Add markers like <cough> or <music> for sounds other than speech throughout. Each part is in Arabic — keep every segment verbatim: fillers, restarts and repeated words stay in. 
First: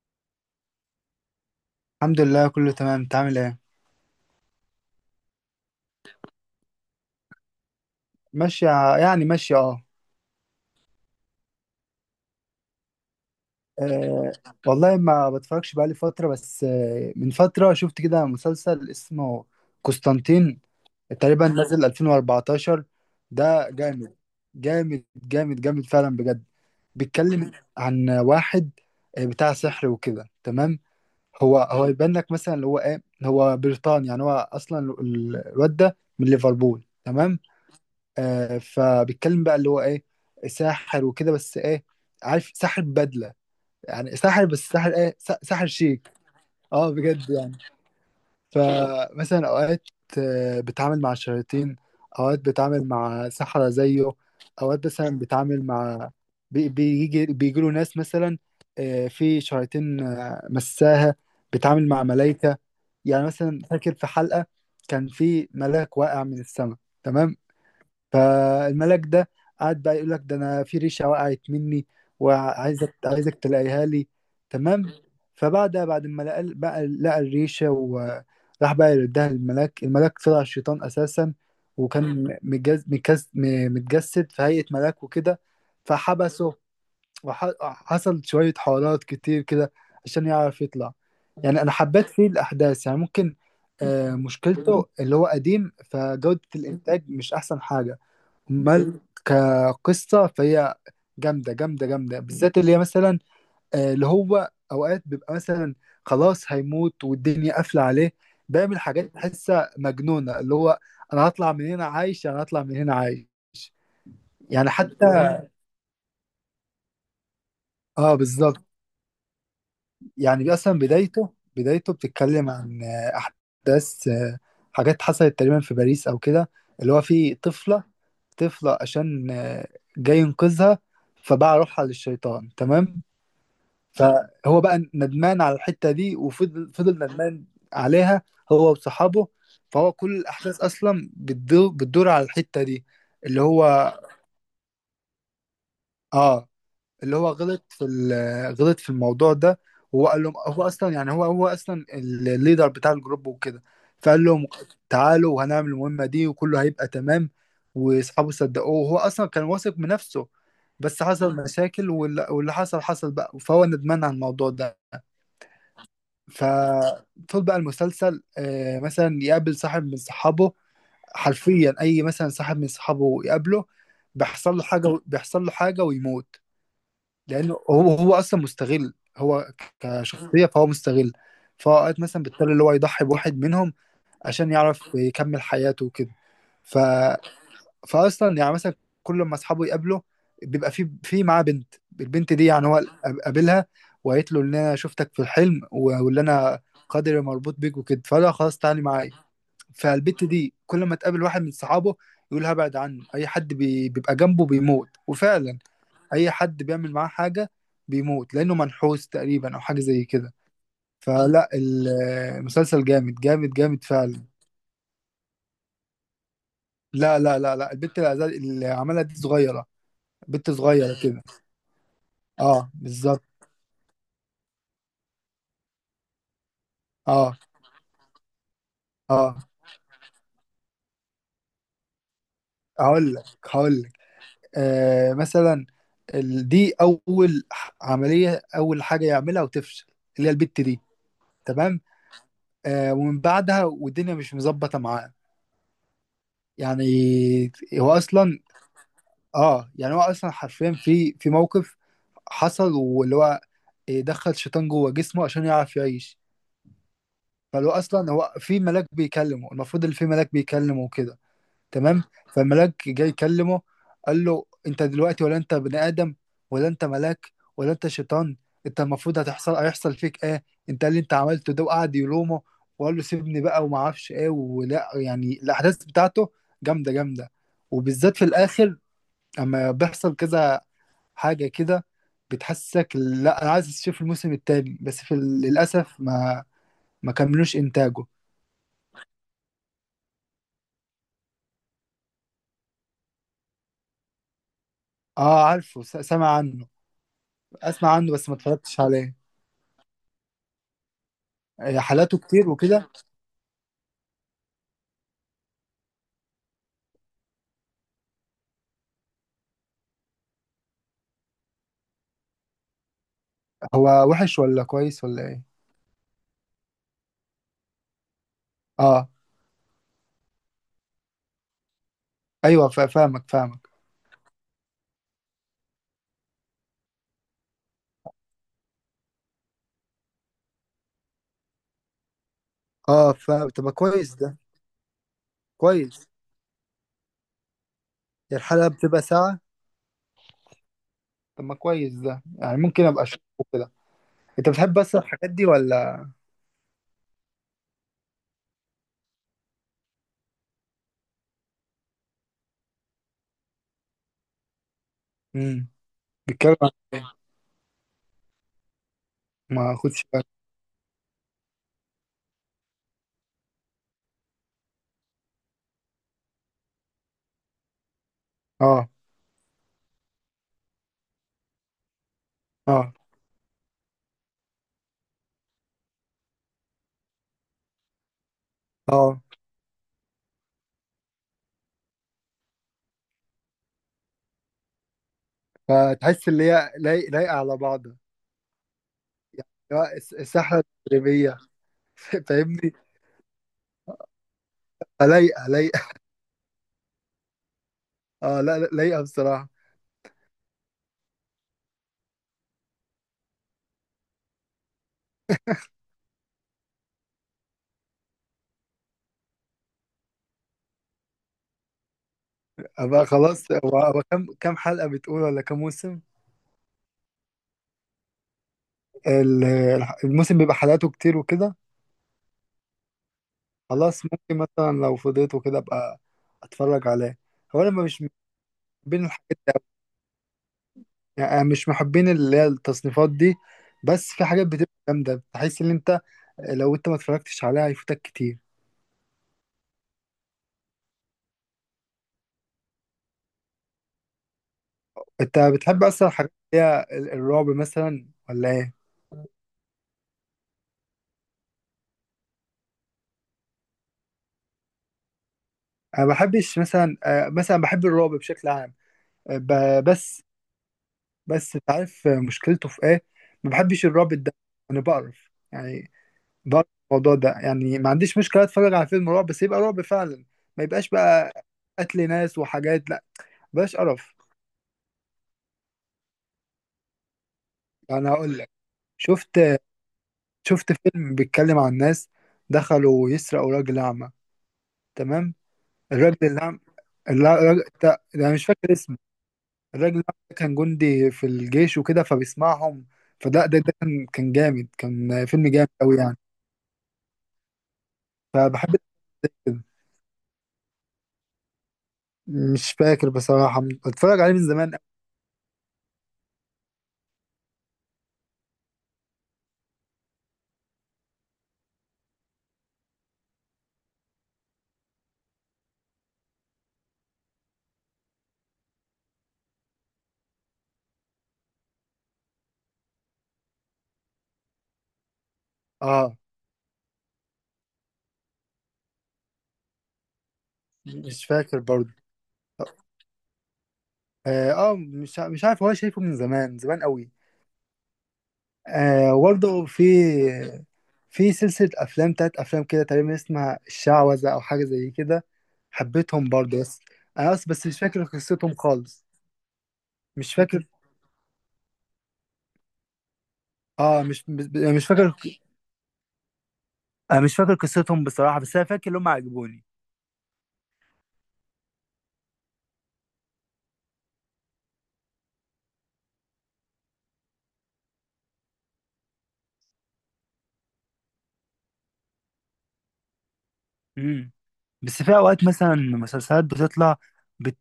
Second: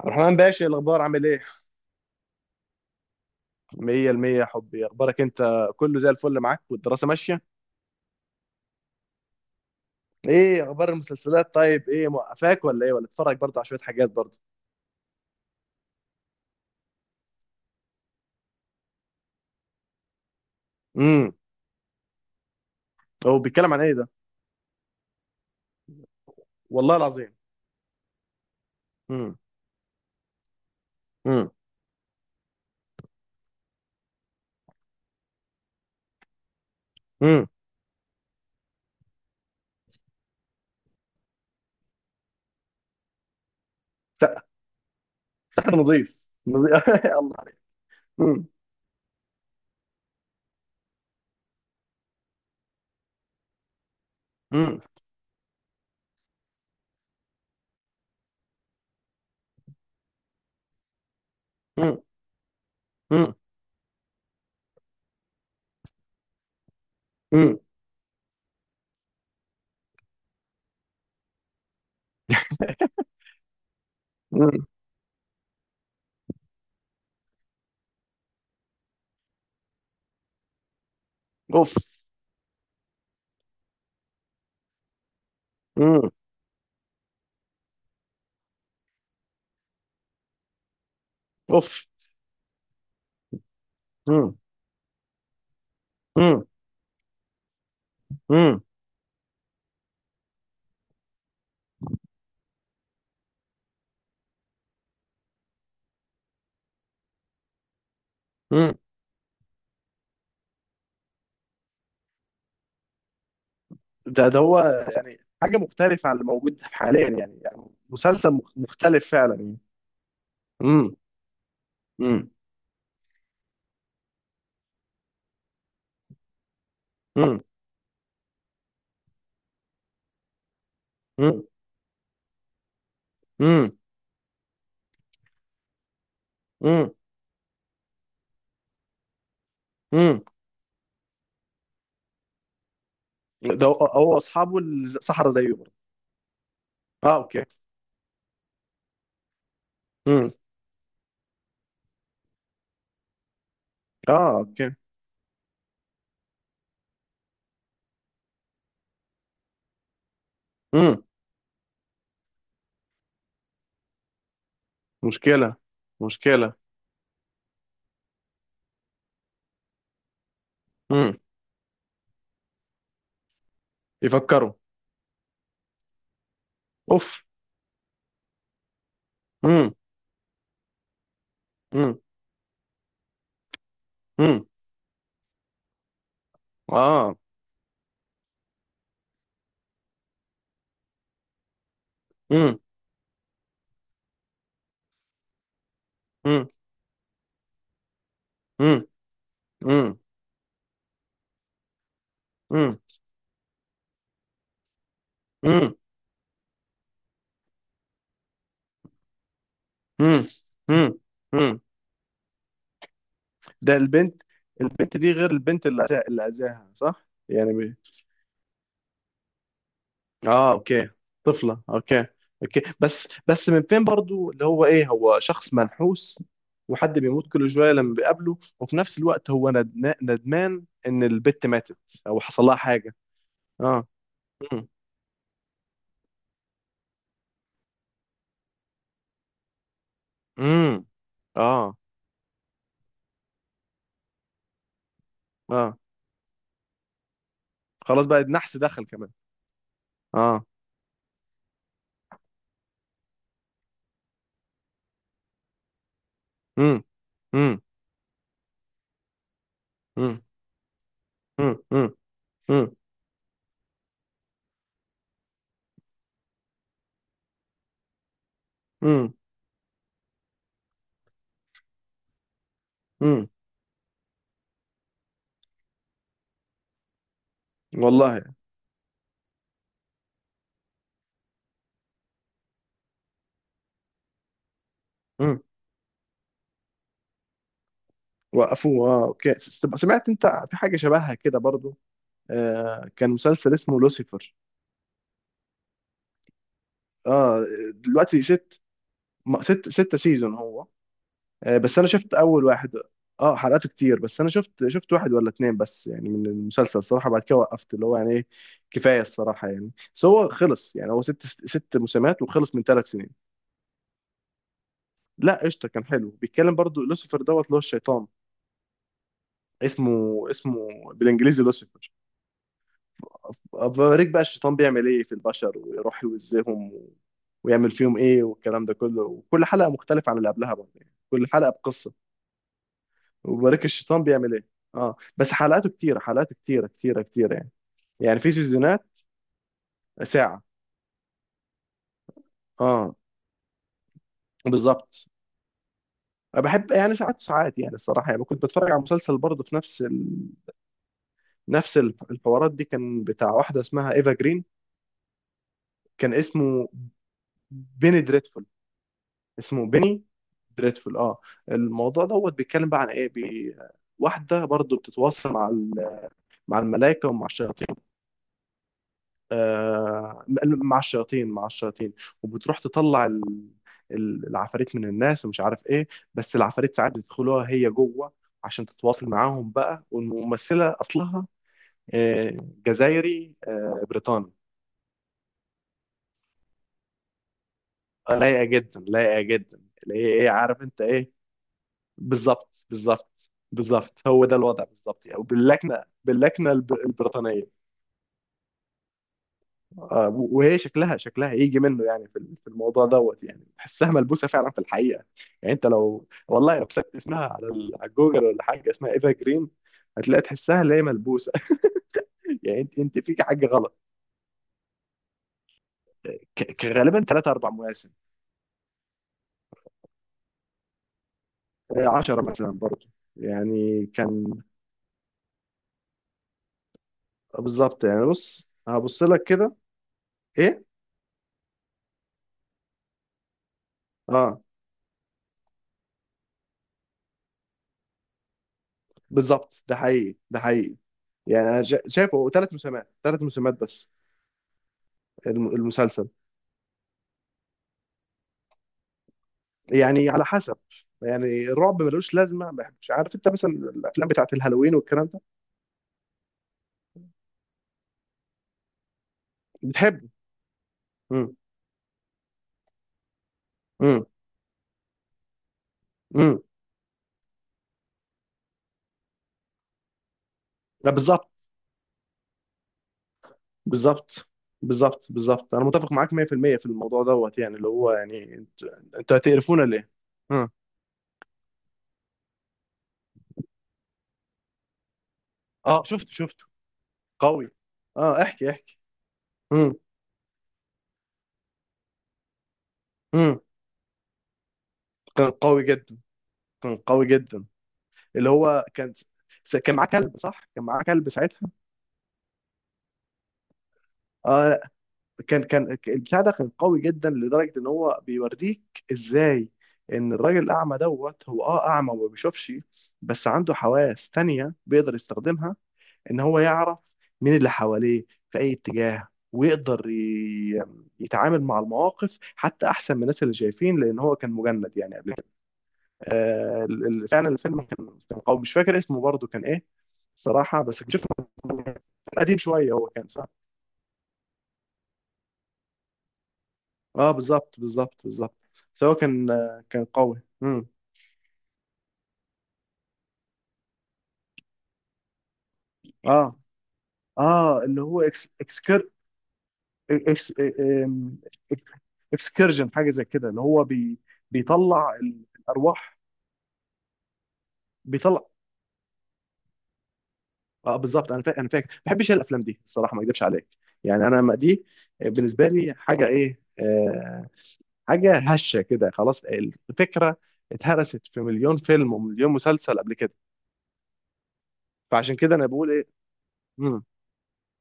عبد الرحمن باشا، الاخبار عامل ايه؟ الحمد لله، كله تمام. انت عامل ايه؟ مية المية يا حبي. اخبارك انت؟ كله زي الفل معاك والدراسه ماشيه؟ ماشيه. يعني ماشيه، اه. ايه اخبار المسلسلات طيب؟ ايه موقفاك ولا ايه؟ ولا بتتفرج برضه على شويه حاجات آه، برضه؟ والله ما بتفرجش بقالي فتره. بس آه، من فتره شفت كده مسلسل اسمه قسطنطين. امم. تقريبا نزل ألفين وأربعة عشر. هو ده بيتكلم عن ايه ده؟ جامد جامد جامد جامد، فعلا بجد. والله العظيم. بيتكلم عن واحد آه، امم. بتاع سحر وكده، تمام. امم. هو هو يبان لك مثلا اللي هو ايه، هو بريطاني، يعني هو اصلا ال- الواد ده من ليفربول، تمام. امم. آه، فبيتكلم بقى اللي هو ايه، ساحر وكده، بس ايه؟ عارف، ساحر بدلة. يعني ساحر، بس ساحر ايه، سا- ساحر سحر شيك. نظيف نظيف اه <laughs> بجد الله عليك. يعني. امم. فمثلا اوقات آه، بتعامل مع شياطين. اوقات بتعامل مع سحرة زيه. امم. اوقات مثلا بتعامل مع بي- بيجي بيجي له ناس. مثلا آه، في شياطين آه، مساها. بتعامل امم. مع ملايكة. يعني امم. مثلا فاكر في حلقة، كان في ملاك واقع من السماء، تمام. امم. فالملاك ده قعد بقى يقول لك: ده انا في ريشه وقعت مني، وعايزك عايزك تلاقيها لي، أمم. تمام. فبعد بعد ما لقى بقى لقى الريشه، وراح بقى يردها للملاك، الملاك طلع الشيطان اساسا. اوف. وكان متجس متجس متجسد في هيئه ملاك وكده. امم. فحبسه، وحصل شويه حوارات كتير كده عشان يعرف يطلع. يعني انا اوف. حبيت فيه الاحداث، يعني ممكن آه، امم. مشكلته اللي هو قديم، فجوده امم. الانتاج مش احسن حاجه. امم. امال كقصه فهي جامده جامده جامده، بالذات اللي هي مثلا آه، اللي هو اوقات بيبقى مثلا خلاص هيموت والدنيا قافله عليه، أمم. بيعمل حاجات تحسها مجنونه، اللي هو: انا هطلع من هنا عايش، انا هطلع من هنا عايش، ده ده يعني. هو حتى حاجه مختلفه عن اللي موجود حاليا يعني, يعني اه مسلسل مخ- بالظبط. مختلف فعلا يعني. يعني اصلا امم. بدايته بدايته امم. بتتكلم عن آه، احداث، آه، حاجات حصلت تقريبا في باريس او كده، اللي هو في امم. طفله طفله عشان آه، جاي ينقذها، امم. فباع روحها للشيطان، تمام. امم. فهو بقى ندمان على الحتة دي، وفضل امم. فضل ندمان عليها، هو وصحابه. فهو كل امم. الأحداث أصلا بتدور بتدور على الحتة دي، اللي هو ده هو هو اصحابه الصحراء زيه برضه. آه، اه، اللي هو اوكي. غلط في ال- غلط في الموضوع ده. هو قال امم. لهم هو أصلا، يعني هو هو أصلا الليدر بتاع الجروب وكده. فقال اه، لهم اوكي. تعالوا وهنعمل المهمة دي وكله هيبقى تمام، وأصحابه صدقوه، وهو أصلا كان واثق من نفسه. امم. بس حصل مشاكل وال- واللي حصل حصل بقى، فهو ندمان على الموضوع ده. مشكله. مشكله. فطول بقى المسلسل آه، مثلا يقابل صاحب من صحابه، امم. حرفيا اي مثلا صاحب من صحابه يقابله، يفكروا. بيحصل له حاجه بيحصل له حاجه ويموت، اوف. لانه هو هو اصلا مستغل، هو امم. كشخصيه فهو مستغل. امم. فأوقات مثلا بيضطر اللي هو يضحي بواحد منهم امم. عشان يعرف يكمل حياته وكده. ف اه. فاصلا يعني مثلا كل ما اصحابه يقابله، بيبقى في في معاه بنت، البنت دي امم. يعني هو قابلها، وقالت له ان انا شفتك في الحلم و- واللي امم. انا قدري مربوط بيك وكده، فقال لها: خلاص تعالي امم. معايا. امم. فالبنت دي كل ما تقابل واحد من صحابه يقول هبعد امم. عنه، اي حد بي- بيبقى جنبه بيموت، وفعلا امم. اي حد بيعمل معاه حاجه بيموت، لانه منحوس تقريبا او حاجه زي امم. كده. امم. فلا، امم. المسلسل جامد جامد ده جامد فعلا. البنت، البنت دي غير البنت اللي أذا- اللي اذاها صح لا لا لا لا، يعني؟ البنت اللي اللي عملها دي صغيره، بنت اه، اوكي. صغيره كده. طفلة، اوكي. اوكي. اه بس بالظبط. بس من فين برضو اللي هو ايه؟ هو شخص منحوس وحد بيموت اه، كل شوية لما بيقابله، وفي نفس الوقت اه. هو ندنا- ندمان ان البت ماتت او حصل لها حاجة؟ هقول لك هقول اه. لك امم. آه مثلا ال- دي اول ح- عمليه، اول حاجه يعملها وتفشل، اللي هي البت امم. دي، اه. تمام. آه ومن بعدها والدنيا مش مظبطه معاه، اه. يعني هو خلاص بقى اصلا، النحس دخل كمان. اه يعني هو اصلا اه. حرفيا في في موقف حصل، واللي هو دخل شيطان جوه جسمه عشان يعرف يعيش. امم. امم. فلو اصلا هو في ملاك بيكلمه، المفروض اللي في امم. ملاك بيكلمه وكده، امم. امم. تمام. امم. فالملاك جاي يكلمه، قال له: انت دلوقتي ولا انت بني ادم، ولا انت ملاك، ولا انت شيطان؟ انت امم. المفروض هتحصل هيحصل فيك ايه؟ انت اللي انت عملته ده، وقعد يلومه وقال له امم. سيبني بقى وما اعرفش ايه، ولا يعني الاحداث بتاعته جامده جامده، وبالذات في والله. الاخر اما بيحصل كذا حاجه كده، بتحسسك لا انا عايز اشوف الموسم التاني، بس في ال- امم. للاسف ما ما كملوش انتاجه. وقفوه، اه اوكي. س- سمعت انت في حاجة شبهها كده برضو؟ آه، كان مسلسل اسمه لوسيفر. اه عارفه، س- سامع عنه. اه. اسمع عنه دلوقتي بس ما ست، اتفرجتش عليه. م- ست ستة سيزون هو. آه، بس آه، انا شفت حالاته اول كتير واحد. وكده. اه، حلقاته كتير. بس انا شفت، شفت واحد ولا اتنين بس يعني من المسلسل الصراحة. بعد كده وقفت، اللي هو يعني ايه، كفاية الصراحة يعني. بس هو خلص، يعني هو ست ست موسمات وخلص من ثلاث سنين. هو وحش ولا كويس ولا لا، ايه؟ قشطة، كان حلو. بيتكلم برضو لوسيفر دوت اللي هو الشيطان. اه اسمه، اسمه بالانجليزي لوسيفر. ايوه، فا- فاهمك فاهمك أوريك بقى الشيطان بيعمل ايه في البشر، ويروح يوزيهم و... ويعمل فيهم ايه والكلام ده كله. وكل حلقة مختلفة عن اللي قبلها برضه، يعني كل حلقة بقصة. اه فاهم، وبارك طب ما الشيطان كويس بيعمل ده. ايه. اه، بس حلقاته كتيره، كويس. حلقاته كتيره كتيره كتيره يعني. يعني في هي الحلقة سيزونات. بتبقى ساعة؟ ساعه. طب ما كويس ده، يعني ممكن اه، ابقى اشوفه كده. انت بتحب بس بالظبط. الحاجات دي ولا؟ أنا بحب يعني ساعات وساعات يعني الصراحه. يعني كنت بتفرج على مسلسل برضه في نفس ال... نفس ال- الحوارات دي. كان بتاع واحده اسمها ايفا جرين. امم. كان بيتكلم اسمه عن- بيني دريدفول. إيه؟ اسمه ما بيني خدش بالي. دريدفول، اه. الموضوع دوت بيتكلم بقى عن ايه. بي... واحده برضه بتتواصل مع ال... مع الملائكه ومع الشياطين. اه، آه، مع الشياطين، مع الشياطين. وبتروح اه، تطلع ال- ال- العفاريت من الناس ومش عارف ايه. بس العفاريت ساعات بيدخلوها هي جوه عشان تتواصل اه. معاهم بقى. والممثلة أصلها آه، جزائري آه، بريطاني. فتحس اللي هي لايق- لايقة على بعضها؟ آه، لايقة جدا، لايقة جدا. اللي لا، هي الس- ايه، الساحة عارف انت ايه. التدريبية. <laughs> بالظبط، فاهمني. بالظبط، بالظبط. هو ده الوضع بالظبط يعني، فلايقة لايقة. باللكنة، باللكنة الب- البريطانية. اه لا لا، لايقة بصراحة. آه، وهي شكلها، شكلها يجي منه يعني، في في الموضوع دوت، يعني تحسها ملبوسه فعلا في الحقيقه. يعني انت لو، والله لو كتبت اسمها على ال- على جوجل ولا حاجه، اسمها ايفا جرين، هتلاقي تحسها اللي هي ملبوسه. <laughs> يعني انت، انت ابقى فيك حاجه خلاص. غلط. هو هو كم كم حلقة بتقول، ولا كم موسم؟ ك- ك- غالبا ثلاثة اربع مواسم. ال- الح- الموسم بيبقى حلقاته كتير وكده؟ عشرة مثلا برضه يعني خلاص، ممكن كان. مثلا لو فضيت وكده ابقى اتفرج عليه. آه، هو انا بالظبط مش يعني. من بص هبص محبين لك الحاجات دي كده. أوي. ايه. يعني أنا مش محبين اللي هي التصنيفات دي، بس في اه، حاجات بتبقى جامده بحيث ان انت لو انت ما اتفرجتش عليها هيفوتك كتير. بالظبط، ده حقيقي، ده حقيقي. يعني انا شا- شايفه ثلاث موسمات، ثلاث موسمات بس. انت الم- بتحب المسلسل اصلا الحاجات اللي هي ال- الرعب مثلا ولا ايه؟ يعني على حسب. يعني الرعب ملوش لازمه، ما بحبش، عارف انت، مثلا الافلام بتاعت الهالوين والكلام ده. انا ما بحبش مثلا، آه، مثلا بحب الرعب بشكل عام، آه، ب- بتحب. بس. امم. بس انت عارف آه، مشكلته في ايه؟ ما بحبش امم. الرعب الدموي. انا بقرف يعني امم. ضرب الموضوع ده. يعني ما عنديش مشكله اتفرج على فيلم رعب، بس يبقى رعب فعلا، ما يبقاش لا، بالظبط. بقى قتل ناس وحاجات، لا بلاش قرف. بالظبط، بالظبط، بالظبط، انا متفق معاك مية في المية في المية في الموضوع دوت. يعني اللي هو انا يعني، هقول لك: انتوا، انتوا شفت هتقرفونا ليه؟ امم. شفت فيلم بيتكلم عن ناس دخلوا يسرقوا راجل اعمى، تمام؟ اه، شفته الراجل شفته. الأعمى، اللا- قوي. الراجل ده اه، انا مش احكي فاكر احكي. اسمه. امم. الراجل الأعمى ده كان جندي في الجيش وكده، فبيسمعهم. امم. فده ده, ده كان كان جامد، كان كان فيلم قوي جامد جدا، قوي يعني. كان قوي جدا. اللي هو فبحب كان، س- كده. كان معاه كلب صح؟ كان معاه كلب ساعتها. مش فاكر بصراحة، اتفرج عليه من آه. زمان أوي. كان، كان البتاع ده كان قوي جدا، لدرجه ان هو بيوريك ازاي ان الراجل الاعمى دوت، هو اه اعمى وما بيشوفش، بس عنده حواس تانية بيقدر يستخدمها، ان هو يعرف مين اللي حواليه في اي اتجاه، ويقدر ي- يتعامل مع المواقف حتى احسن من الناس اللي شايفين، لان هو كان مجند يعني قبل كده. اه، آه، ال- ال- فعلا الفيلم كان، كان قوي، مش فاكر اسمه برضه، كان ايه صراحه، بس شفته مش فاكر برضه. قديم شويه. هو كان، اه، آه، مش ع- مش عارف، هو شايفه من زمان زمان اه، قوي. بالظبط، بالظبط، بالظبط. فهو آه كان، آه، برضه في كان قوي. امم. في سلسلة أفلام، تلات أفلام كده تقريبا، اسمها الشعوذة أو حاجة زي كده. حبيتهم اه. برضه، بس أنا بس اه، بس مش اللي هو فاكر اكس، قصتهم اكسكر خالص. اكس مش فاكر. آم، إك- اكسكرجن، حاجه زي كده، اللي هو بي اه مش مش بيطلع فاكر. ال- الارواح. آه مش فاكر قصتهم بيطلع. بصراحة، بس أنا فاكر إن هم عجبوني. اه، بالظبط. انا فاكر، انا فاكر، ما بحبش الافلام دي الصراحه، ما اكذبش عليك. يعني انا ما دي، آه، بالنسبه لي حاجه ايه آه حاجه هشه كده، خلاص الفكره اتهرست في مليون فيلم ومليون مسلسل قبل كده. امم. بس فعشان في كده أوقات انا بقول مثلا ايه. مسلسلات بتطلع بت,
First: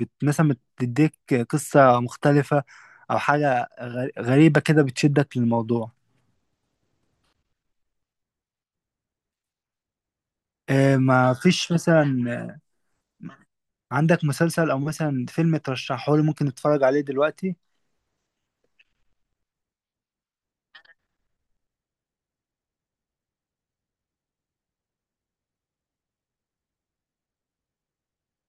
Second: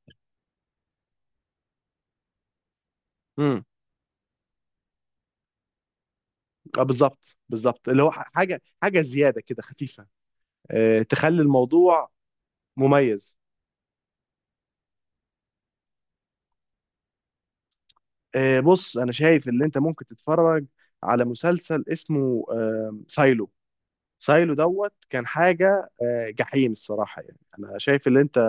بت مثلا بتديك قصة مختلفة، أو امم. حاجة غ- غريبة كده بتشدك للموضوع. اه، بالظبط، بالظبط. اللي هو ح- حاجه، حاجه زياده كده خفيفه، آه، آه، ما تخلي فيش الموضوع مثلا مميز. عندك مسلسل او مثلا فيلم ترشحه لي ممكن اتفرج عليه دلوقتي؟ آه، بص انا شايف ان انت ممكن تتفرج على مسلسل اسمه آه، سايلو. سايلو دوت كان حاجه آه، جحيم الصراحه. يعني انا شايف ان انت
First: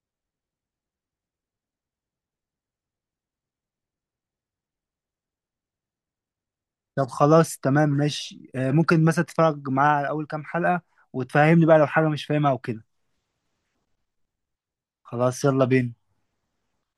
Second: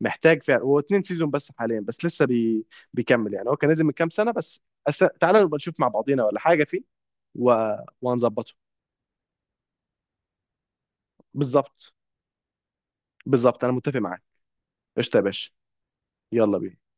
محتاج فعلا. هو اتنين سيزون بس حاليا، بس لسه بي... بيكمل يعني، هو كان نازل من كام سنه بس. أس... تعالى نبقى نشوف مع بعضينا ولا حاجه فيه. طب و... خلاص تمام، ماشي. وهنظبطه. آه، ممكن مثلا تتفرج معاه على اول كام حلقة، وتفهمني بقى لو بالظبط، حاجة مش فاهمها او كده. بالظبط، انا متفق معاك. قشطه يا خلاص، باشا. يلا بينا. يلا بينا.